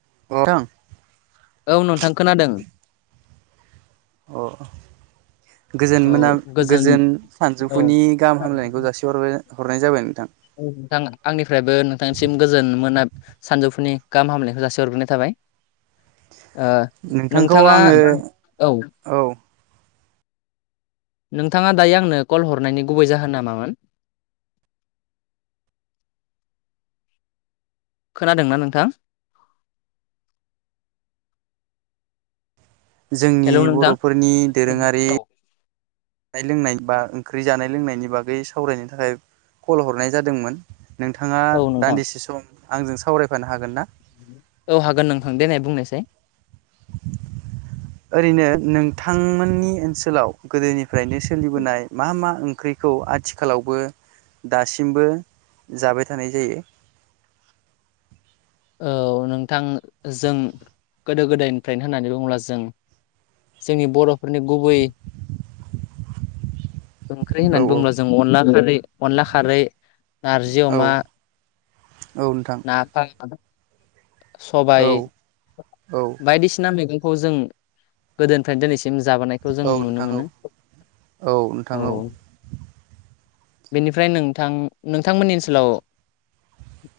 [unintelligible] औ नोंथां खोनादों। अ। गोजोन मोना गोजोन औ सानजौफुनि गाहाम हामलायनायखौ जासिहर हरनाय जाबाय नोंथां। [unintelligible] आंनिफ्रायबो नोंथांनिसिम गोजोन मोना सानजौफुनि गाहाम हामलायखौ जासि हरग्रोनाय थाबाय। ओ नोंथांखौ नोंथाङा आङो औ औ नोंथाङा दायो आंनो कल हरनायनि गुबै जाहोना मामोन? खोनादोंना नोंथां। जोंनि हेलौ नोंथां बर'फोरनि दोरोङारि। औ जानाय लोंनाय बा ओंख्रि जानाय लोंनायनि बागै सावरायनो थाखाय कल हरनाय जादोंमोन। नोंथाङा औ नोंथां दान्दिसे सम आंजों सावरायफानो हागोन ना। औ हागोन नोंथां देनाय बुंनायसाय। ओरैनो नोंथांमोननि ओनसोलाव गोदोनि फ्रायनो सोलिबोनाय मा मा ओं ख्रिखौ आथिखालावबो दासिमबो जाबाय थानाय जायो। औ नोंथां जों गोदो गोदायनिफ्रायनो होननानै बुङोब्ला जों जोंनि बर'फोरनि गुबै ओंख्रि औ होननानै औ बुङोब्ला जों अनला खारै अनला खारै नारजि औ अमा। औ नोंथां नाफाम। औ सबाय औ बायदिसिना मैगंखौ जों गोदोनिफ्रायनो दिनैसिम जाबोनायखौ जों औ नुनो नोंथां औ मोनो औ। बेनिफ्राय नोंथां नोंथांमोननि ओनसोलाव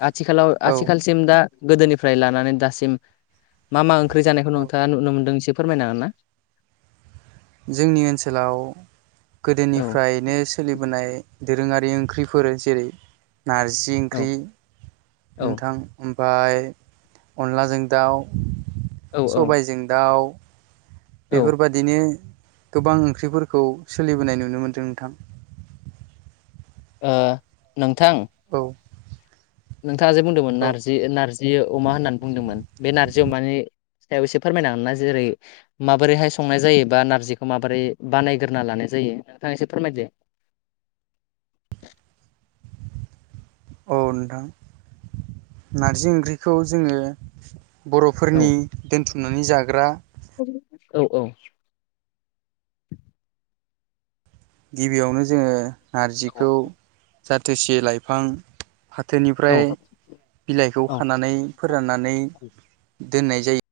आथिखालाव औ आथिखालसिम दा गोदोनिफ्राय लानानै दासिम मा मा। ओंख्रि जानायखौ औ नोंथाङा नुनो मोनदों एसे फोरमायनो हागोन ना? जोंनि ओनसोलाव औ गोदोनिफ्रायनो सोलिबोनाय। दोरोङारि ओंख्रिफोर जेरै नारजि औ ओंख्रि नोंथां उम। ओमफाय अनलाजों दाउ औ सबायजों दाउ। औ बेफोर बादिनो। गोबां ओंख्रिफोरखौ सोलिबोनाय नुनो मोन्दों नोंथां। ओ नों औ। नोंथाङा जे बुंदोंमोन औ नारजि नारजि अमा होननानै बुंदोंमोन बे नारजि अमानि सायाव एसे फोरमायनो हागोन ना जेरै माबोरैहाय संनाय जायो बा नारजिखौ माबोरै बानायग्रोना लानाय जायो। जायो नोंथांङा एसे फोरमायदो [inaudible] औ नोंथां नारजि ओंख्रिखौ जोङो औ बर'फोरनि दोनथुमनानै जाग्रा औ औ [inaudible] गिबियावनो जोङो नारजिखौ औ जाथोसि लाइफां फाथोनिफ्राय औ बिलाइखौ औ खानानै फोराननानै दोननाय जायो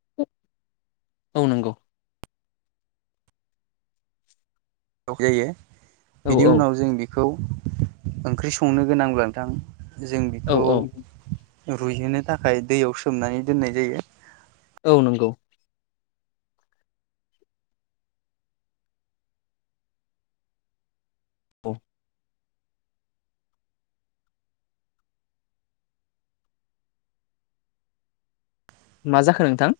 औ नंगौ जायो औ बिनि औ उनाव जों बे खौ ओंख्रि संनो गोनांब्ला नोंथां जों औ बिखौ औ रुइहोनो थाखाय दैयाव सोमनानै दोननाय जायो औ नंगौ औ मा जाखो नोंथां?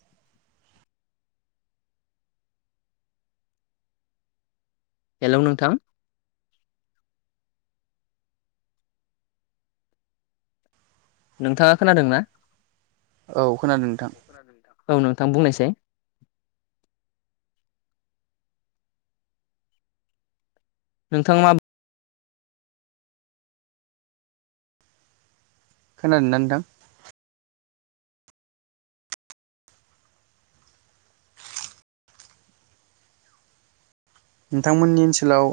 हेलौ नोंथां नोंथाङा खोनादोंना? औ खोनादों। नोंथां औ नोंथां बुंनायसाय नोंथां मा खोनादोंना नोंथां? नोंथांमोननि ओनसोलाव